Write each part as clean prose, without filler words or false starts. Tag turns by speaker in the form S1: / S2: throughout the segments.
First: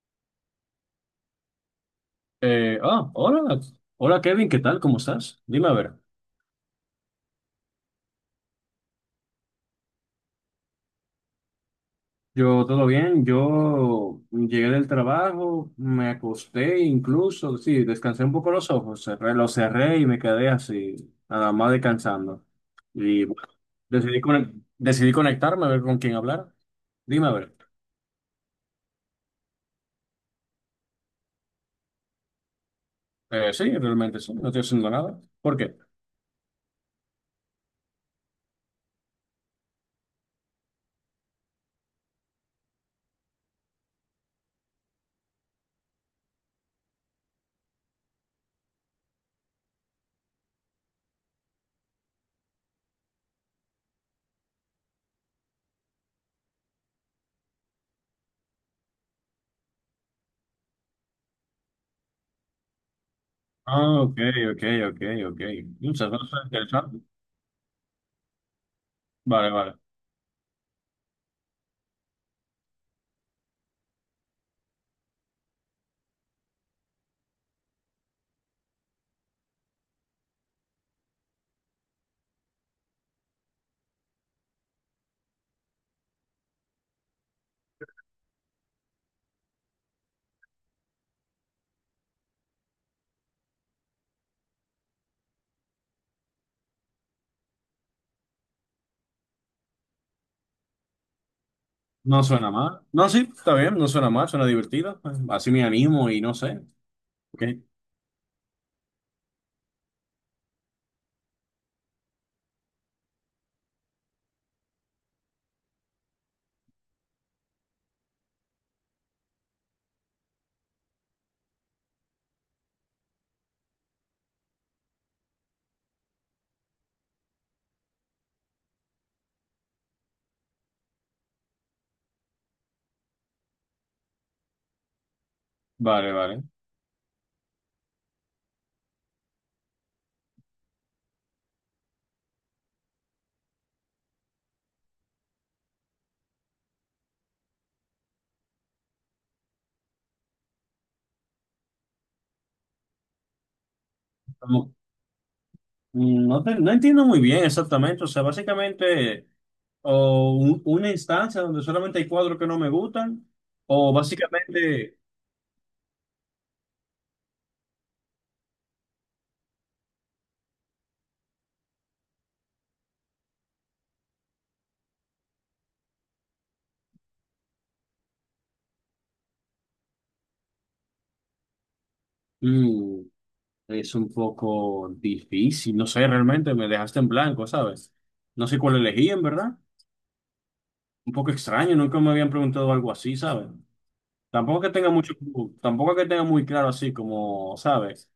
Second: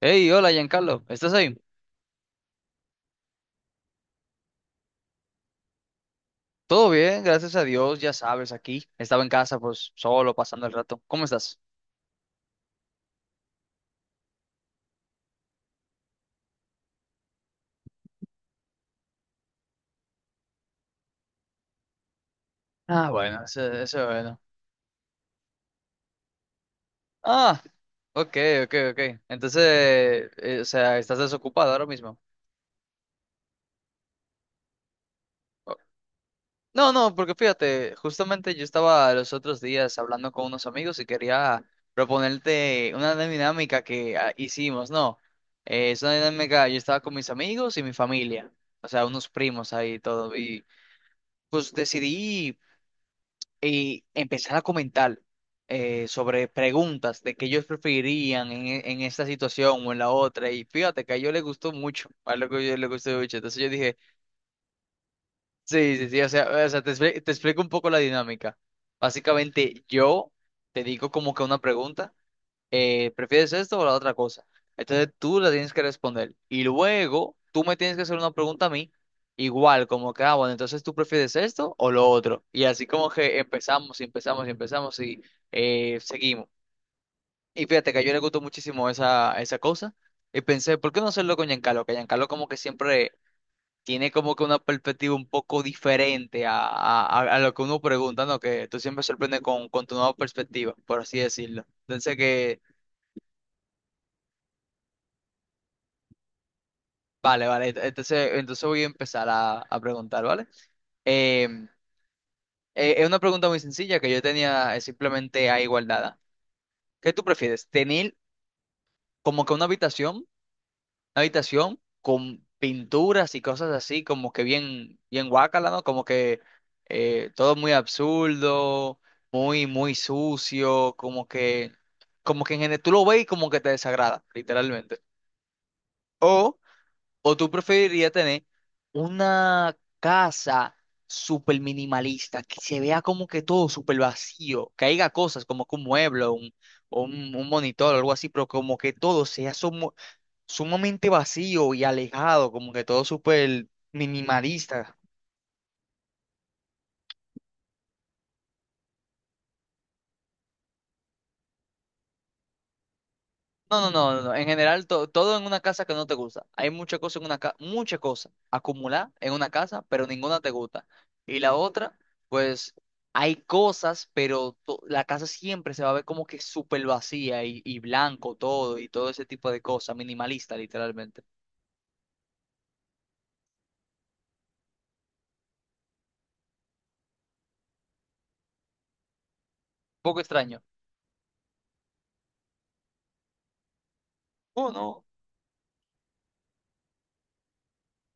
S1: Hey, hola Giancarlo, ¿estás ahí?
S2: Hola, Kevin, ¿qué tal? ¿Cómo estás? Dime a ver.
S1: Todo bien, gracias a Dios, ya sabes, aquí. Estaba en casa, pues solo, pasando el rato. ¿Cómo estás?
S2: Yo todo bien, yo llegué del trabajo, me acosté incluso, sí, descansé un poco los ojos, los cerré y me quedé así, nada más descansando.
S1: Ah,
S2: Y
S1: bueno,
S2: bueno,
S1: eso es bueno.
S2: decidí conectarme a ver con quién hablar. Dime a ver.
S1: Ah, ok, ok, ok. Entonces, o sea, ¿estás desocupado ahora mismo?
S2: Sí, realmente sí, no estoy haciendo nada. ¿Por
S1: Oh,
S2: qué?
S1: no, no, porque fíjate, justamente yo estaba los otros días hablando con unos amigos y quería proponerte una dinámica que hicimos, ¿no? Es una dinámica, yo estaba con mis amigos y mi familia, o sea, unos primos ahí y todo, y pues decidí y empezar a comentar, sobre preguntas de qué ellos preferirían en esta situación o en la otra. Y fíjate que a ellos les gustó mucho, a lo que yo les gustó mucho. Entonces yo dije,
S2: Ah, ok, ok, ok, ok.
S1: sí, sí,
S2: Muchas
S1: sí, o
S2: gracias,
S1: sea, o sea,
S2: interesante.
S1: te explico un poco la dinámica.
S2: Vale, vale.
S1: Básicamente yo te digo como que una pregunta, ¿prefieres esto o la otra cosa? Entonces tú la tienes que responder. Y luego tú me tienes que hacer una pregunta a mí, igual, como que, bueno, entonces tú prefieres esto o lo otro. Y así como que empezamos y empezamos y empezamos y, seguimos. Y fíjate que a yo le gustó muchísimo esa cosa. Y pensé, ¿por qué no hacerlo con Giancarlo? Que Giancarlo como que siempre tiene como que una perspectiva un poco diferente a lo que uno pregunta, ¿no? Que tú siempre sorprendes con tu nueva perspectiva, por así decirlo. Entonces
S2: No suena
S1: que
S2: mal. No, sí, está bien, no suena mal, suena divertido. Así me animo y no sé. Ok,
S1: Vale, vale. Entonces voy a empezar a preguntar, ¿vale? Em, es una pregunta muy sencilla que yo tenía, simplemente a igualdad. ¿Qué tú prefieres? ¿Tener como que una habitación con pinturas y cosas así, como que bien, bien guácala, ¿no? Como que, todo muy absurdo, muy, muy sucio, como que en general tú lo ves y como que te desagrada, literalmente.
S2: vale, vale.
S1: ¿O tú preferirías tener una casa súper minimalista, que se vea como que todo súper vacío, que haya cosas como que un mueble o un, un monitor o algo así, pero como que todo sea sumamente vacío y alejado, como que todo súper
S2: Como-
S1: minimalista?
S2: No, no entiendo muy bien exactamente. O sea, básicamente, o una instancia donde solamente hay cuadros que no me gustan,
S1: No, no,
S2: o
S1: no, no, no. En general,
S2: básicamente,
S1: todo en una casa que no te gusta. Hay muchas cosas en una casa, muchas cosas acumuladas en una casa, pero ninguna te gusta. Y la otra, pues hay cosas, pero la casa siempre se va a ver como que súper vacía y blanco todo y todo ese tipo de cosas, minimalista literalmente. Un
S2: mm, es un poco difícil. No sé, realmente me dejaste en blanco, ¿sabes? No sé cuál elegí, en verdad.
S1: poco extraño.
S2: Un poco extraño, nunca me habían preguntado algo así, ¿sabes? Tampoco
S1: Oh,
S2: que tenga
S1: no.
S2: mucho, tampoco que tenga muy claro así como, ¿sabes?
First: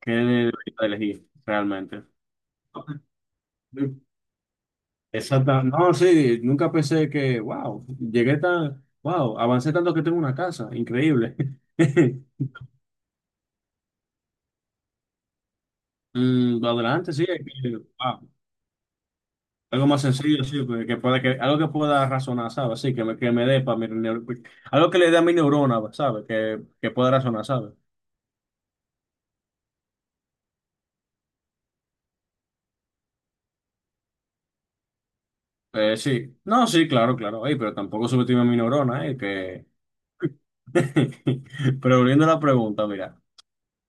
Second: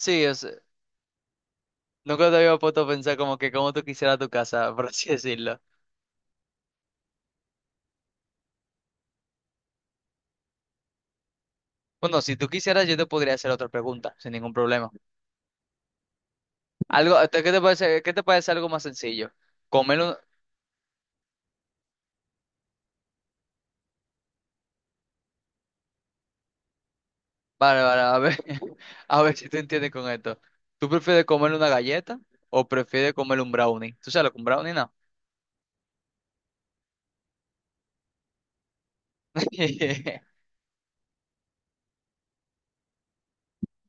S2: ¿Qué debería elegir realmente?
S1: nunca te había puesto a pensar como que como tú quisieras tu casa, por así decirlo.
S2: Exacta. No, sí, nunca pensé que, wow, llegué tan, wow, avancé tanto que tengo una casa, increíble.
S1: Bueno, si tú quisieras, yo te podría hacer otra pregunta, sin ningún problema.
S2: Mm, adelante,
S1: Algo,
S2: sí, es que,
S1: ¿qué te
S2: wow,
S1: parece algo más sencillo?
S2: algo
S1: Comer
S2: más
S1: un.
S2: sencillo, sí, pues, que pueda, que, algo que pueda razonar, ¿sabes? Sí, que me dé para mi, algo que le dé a mi neurona, ¿sabes? Que pueda razonar, ¿sabes?
S1: Vale, vale, a ver, a ver si te entiendes con esto. ¿Tú prefieres comer una galleta o prefieres comer un brownie? ¿Tú sabes lo que un brownie, no?
S2: Sí, no, sí, claro, claro, ey, pero tampoco subestime a mi neurona, que... Pero volviendo a la pregunta, mira.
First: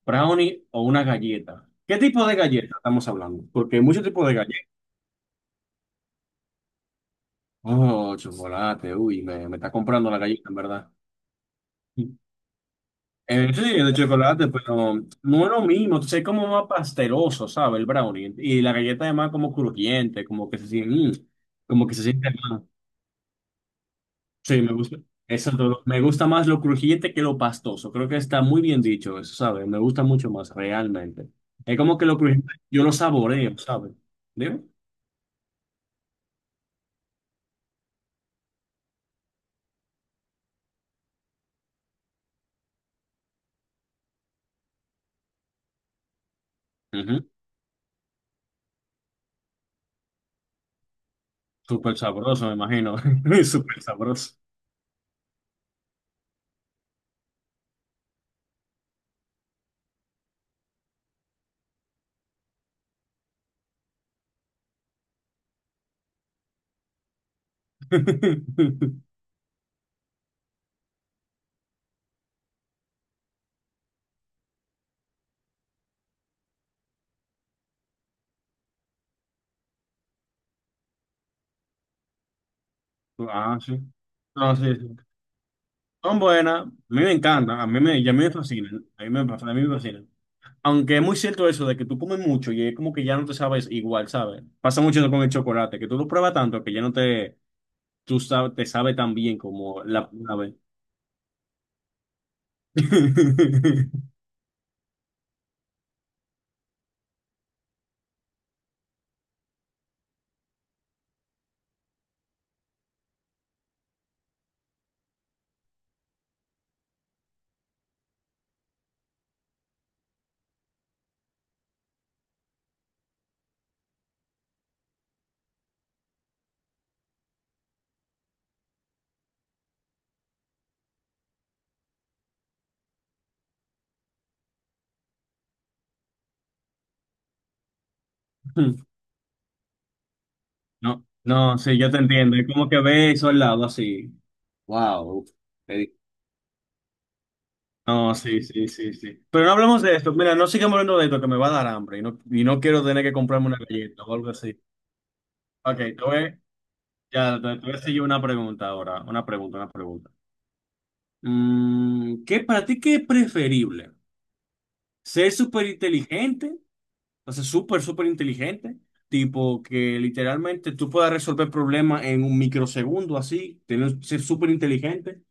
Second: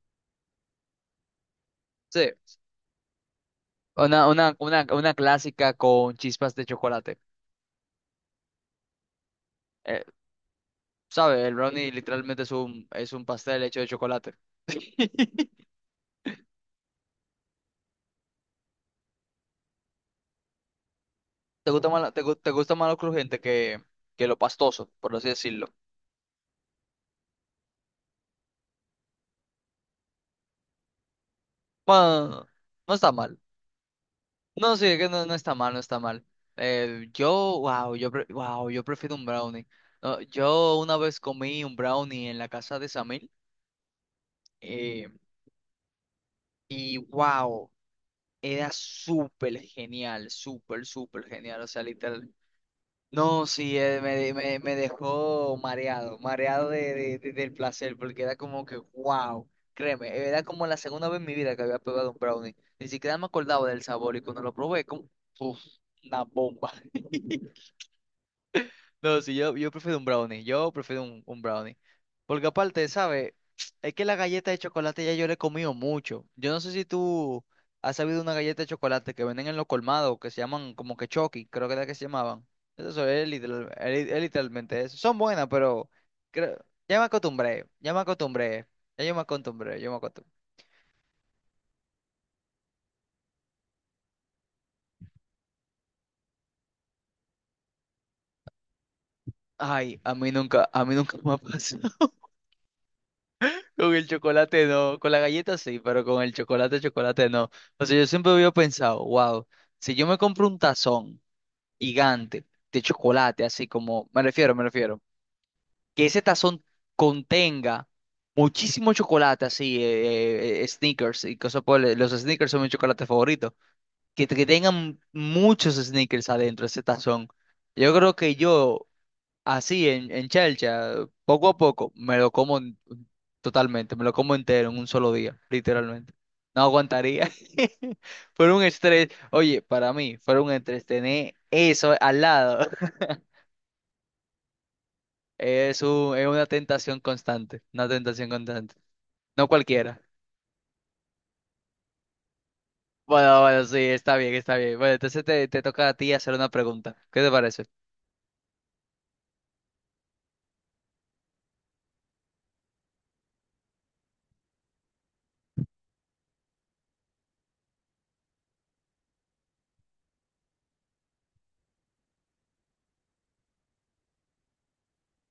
S2: Brownie o una galleta. ¿Qué
S1: Sí,
S2: tipo de galleta estamos hablando? Porque hay muchos tipos de
S1: una,
S2: galletas.
S1: una clásica con chispas de chocolate.
S2: Oh, chocolate, uy, me está
S1: Eh,
S2: comprando la galleta, en verdad.
S1: ¿Sabes? El brownie literalmente es un
S2: Sí,
S1: pastel hecho de
S2: de
S1: chocolate.
S2: chocolate, pero no es lo mismo, entonces es como más pasteroso, ¿sabes? El brownie. Y la galleta además como crujiente, como que se siente,
S1: ¿Te
S2: como
S1: gusta
S2: que
S1: más,
S2: se siente
S1: te
S2: más.
S1: gusta más lo crujiente que lo
S2: Sí, me
S1: pastoso,
S2: gusta.
S1: por así
S2: Eso,
S1: decirlo?
S2: todo. Me gusta más lo crujiente que lo pastoso. Creo que está muy bien dicho eso, ¿sabes? Me gusta mucho más, realmente. Es como que lo
S1: Bueno,
S2: crujiente yo lo
S1: no está mal.
S2: saboreo, ¿sabes? ¿Dime?
S1: No, sí, es que no, no está mal, no está mal. Yo, wow, yo, pre- wow, yo prefiero un brownie. No, yo una vez comí un brownie en la casa de Samir, eh, y
S2: Ujú.
S1: wow, era súper genial, súper, súper genial. O sea,
S2: Súper
S1: literal.
S2: sabroso, me imagino.
S1: No, sí,
S2: Súper sabroso.
S1: me dejó mareado, mareado del placer, porque era como que, wow, créeme, era como la segunda vez en mi vida que había probado un brownie. Ni siquiera me acordaba del sabor y cuando lo probé, como, uf, una bomba. No, sí, yo prefiero un brownie. Yo prefiero un brownie. Porque aparte, ¿sabes? Es que la galleta de chocolate ya yo le he comido mucho. Yo no sé si tú has sabido una galleta de chocolate que venden en los colmados, que se llaman como que Chucky, creo que era que se llamaban. Eso es,
S2: Ah, sí. No, sí,
S1: literalmente
S2: sí.
S1: eso. Son buenas, pero
S2: Son
S1: creo-
S2: buenas. A mí
S1: ya me
S2: me encantan.
S1: acostumbré,
S2: A mí
S1: ya me
S2: me, y a mí me
S1: acostumbré,
S2: fascinan.
S1: ya yo me
S2: A mí me
S1: acostumbré, yo me
S2: fascinan.
S1: acostumbré.
S2: Aunque es muy cierto eso de que tú comes mucho y es como que ya no te sabes igual, ¿sabes? Pasa mucho con el chocolate, que tú lo pruebas tanto que ya no te, tú sabes, te sabe tan bien como
S1: Ay,
S2: la primera vez.
S1: a mí nunca me ha pasado. Con el chocolate no, con la galleta sí, pero con el chocolate, chocolate no. O sea, yo siempre había pensado, wow, si yo me compro un tazón gigante de chocolate, así como, me refiero, que ese tazón contenga muchísimo chocolate, así, Snickers y cosas los Snickers son mi chocolate favorito, que tengan muchos Snickers adentro ese tazón. Yo creo que yo, así, en chelcha, poco a poco, me lo como en- totalmente, me lo como entero en un solo día, literalmente. No aguantaría. Fue un estrés. Oye, para mí, fue un estrés
S2: No,
S1: tener
S2: no, sí, yo
S1: eso
S2: te
S1: al
S2: entiendo. Es
S1: lado.
S2: como que ves eso al lado así. Wow,
S1: Es
S2: es...
S1: un, es una tentación constante, una
S2: No,
S1: tentación
S2: sí, sí,
S1: constante.
S2: sí, sí. Pero
S1: No
S2: no hablemos de
S1: cualquiera.
S2: esto. Mira, no sigamos hablando de esto, que me va a dar hambre y no quiero tener que
S1: Bueno,
S2: comprarme una
S1: bueno, sí,
S2: galleta o
S1: está
S2: algo
S1: bien, está
S2: así.
S1: bien. Bueno, entonces te
S2: Ok,
S1: toca a ti hacer una pregunta. ¿Qué te
S2: ya,
S1: parece?
S2: te voy a hacer yo una pregunta ahora. Una pregunta, una pregunta. Mm, ¿qué para ti qué es preferible? ¿Ser súper inteligente? O sea, súper, súper inteligente. Tipo que literalmente tú puedas resolver problemas en un microsegundo así, tener, ser súper inteligente.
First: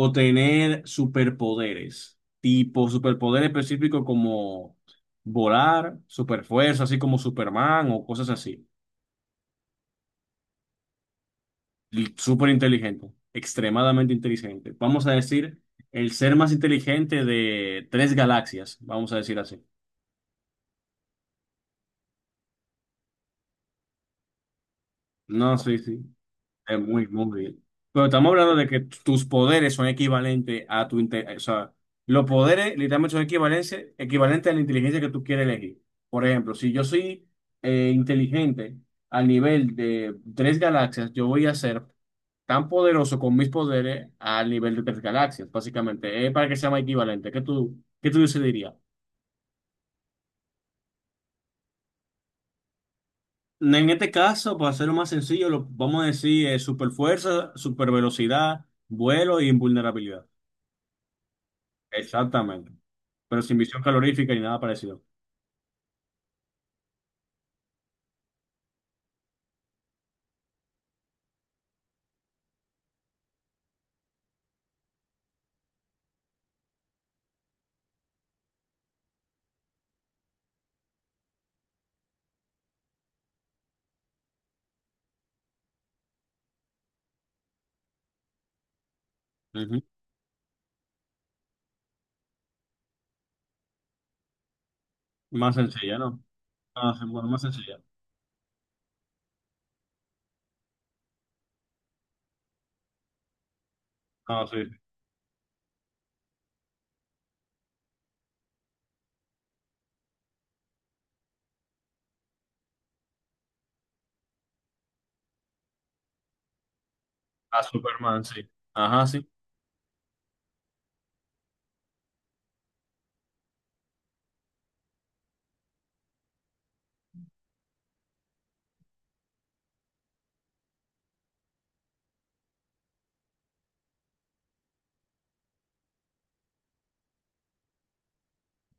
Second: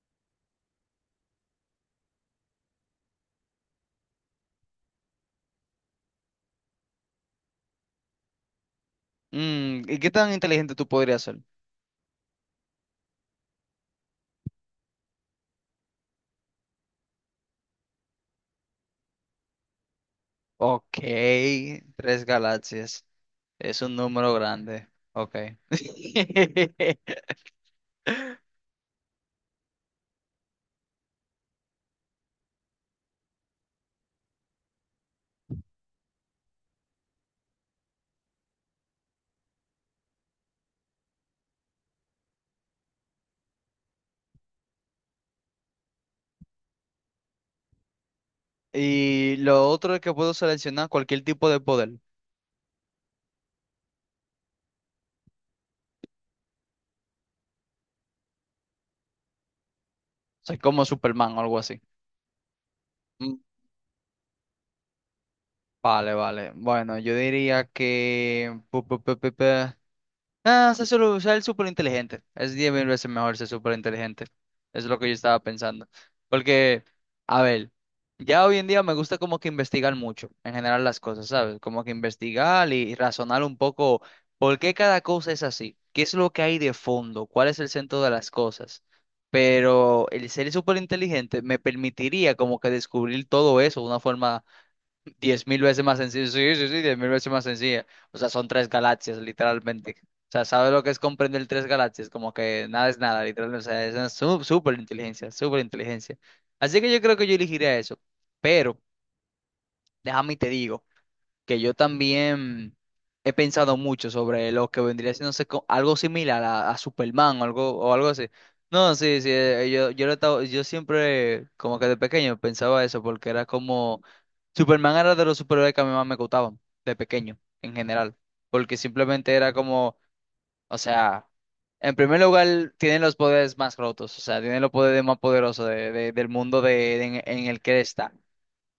S2: O tener superpoderes, tipo superpoder específico como volar, superfuerza, así como Superman o cosas así.
S1: ¿Y qué tan inteligente tú podrías ser?
S2: Y súper inteligente, extremadamente inteligente. Vamos a decir, el ser más inteligente de tres galaxias, vamos a decir así.
S1: Ok, tres galaxias. Es un número grande. Ok.
S2: No, sí, sí. Es muy, muy bien. Pero estamos hablando de que tus poderes son equivalentes a tu o sea, los poderes literalmente son equivalentes, equivalentes a la inteligencia que tú quieres elegir. Por ejemplo, si yo soy inteligente al nivel de tres galaxias, yo voy a ser tan poderoso con mis poderes al nivel de tres galaxias, básicamente. Es para que sea más equivalente. Qué tú dirías?
S1: Y lo otro es que puedo seleccionar cualquier tipo de poder. O
S2: En este caso, para hacerlo más sencillo, lo, vamos a decir super fuerza, super velocidad, vuelo e invulnerabilidad.
S1: sea, como Superman o algo así.
S2: Exactamente.
S1: Mm,
S2: Pero sin visión calorífica ni nada parecido.
S1: Vale, vale. Bueno, yo diría que. Ah, se suele usar el súper inteligente. Es 10.000 veces mejor ser súper inteligente. Es lo que yo estaba pensando. Porque, a ver, ya hoy en día me gusta como que investigar mucho, en general las cosas, ¿sabes? Como que investigar y razonar un poco por qué cada cosa es así. ¿Qué es lo que hay de fondo? ¿Cuál es el centro de las cosas?
S2: Ujú.
S1: Pero el ser súper inteligente me permitiría como que descubrir todo eso de una forma. Diez
S2: Más
S1: mil veces más
S2: sencilla, ¿no?
S1: sencillo. Sí, sí, sí,
S2: Ah,
S1: diez
S2: sí,
S1: mil
S2: bueno,
S1: veces
S2: más
S1: más
S2: sencilla.
S1: sencilla. O sea, son tres galaxias, literalmente. O sea, ¿sabes lo que es comprender tres galaxias? Como que nada es nada, literalmente. O sea, es una
S2: Ah, sí.
S1: súper inteligencia, súper inteligencia. Así que yo creo que yo elegiría eso. Pero, déjame y te digo que yo también he pensado mucho sobre lo que vendría siendo algo similar a Superman
S2: A
S1: o algo
S2: Superman,
S1: así.
S2: sí.
S1: No,
S2: Ajá,
S1: sí,
S2: sí.
S1: sí, yo, yo, lo he estado- yo siempre, como que de pequeño, pensaba eso, porque era como, Superman era de los superhéroes que a mí más me gustaban, de pequeño, en general, porque simplemente era como, o sea, en primer lugar, tiene los poderes más rotos, o sea, tiene los poderes más poderosos del mundo en el que él está.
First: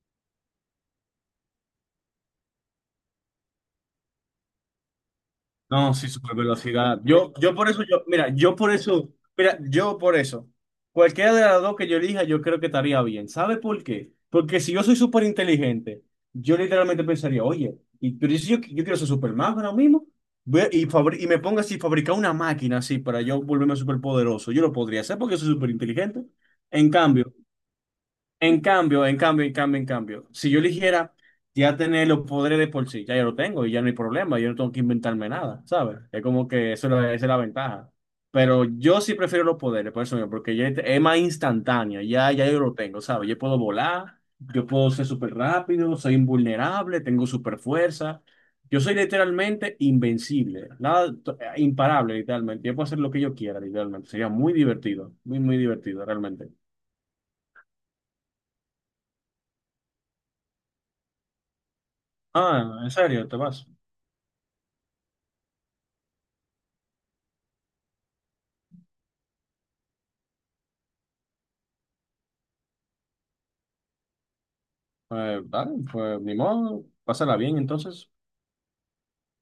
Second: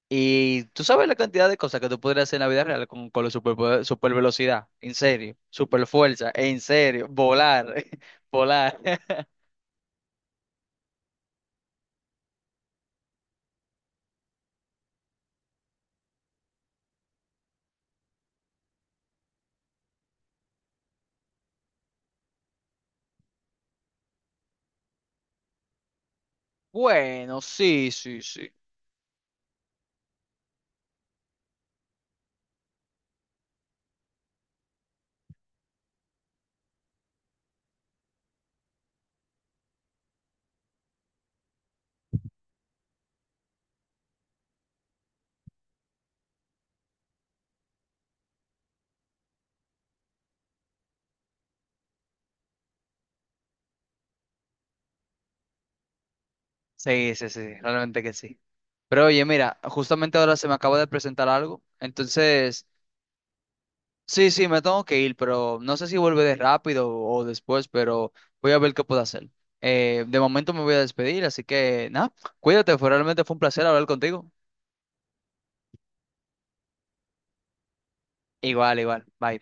S1: Y tú sabes la cantidad de cosas que tú podrías hacer en la vida real con la super, super velocidad, en serio, super
S2: No, sí,
S1: fuerza,
S2: super
S1: en
S2: velocidad.
S1: serio,
S2: Yo por
S1: volar,
S2: eso, yo, mira, yo por
S1: volar.
S2: eso, mira, yo por eso. Cualquiera de las dos que yo elija, yo creo que estaría bien. ¿Sabe por qué? Porque si yo soy súper inteligente, yo literalmente pensaría, oye, y, pero si yo, yo quiero ser Superman ahora mismo, y, y me ponga así, fabricar una máquina así para yo volverme súper poderoso, yo lo podría hacer porque soy súper inteligente. En cambio,
S1: Bueno, sí, sí, sí.
S2: en cambio, en cambio, en cambio, en cambio, si yo eligiera ya tener los poderes de por sí, ya yo lo tengo y ya no hay problema, yo no tengo que inventarme nada, ¿sabes? Es como que eso es esa es la ventaja. Pero yo sí prefiero los poderes, por eso mismo, porque ya es más instantáneo, ya, ya yo lo tengo, ¿sabes? Yo puedo volar, yo puedo ser súper rápido, soy invulnerable, tengo súper fuerza. Yo soy literalmente invencible, nada, imparable, literalmente. Yo puedo hacer lo que yo quiera, literalmente. Sería muy divertido, muy, muy divertido, realmente.
S1: Sí, sí, sí, realmente que sí. Pero oye, mira, justamente ahora se me acaba de presentar algo, entonces,
S2: Ah, ¿en serio? ¿Te vas?
S1: sí, sí, me tengo que ir, pero no sé si vuelve de rápido o después, pero voy a ver qué puedo hacer. De momento me voy a despedir, así que nada, cuídate, realmente fue un placer hablar contigo.
S2: Dale, pues ni modo, pásala bien entonces.
S1: Igual, igual, bye.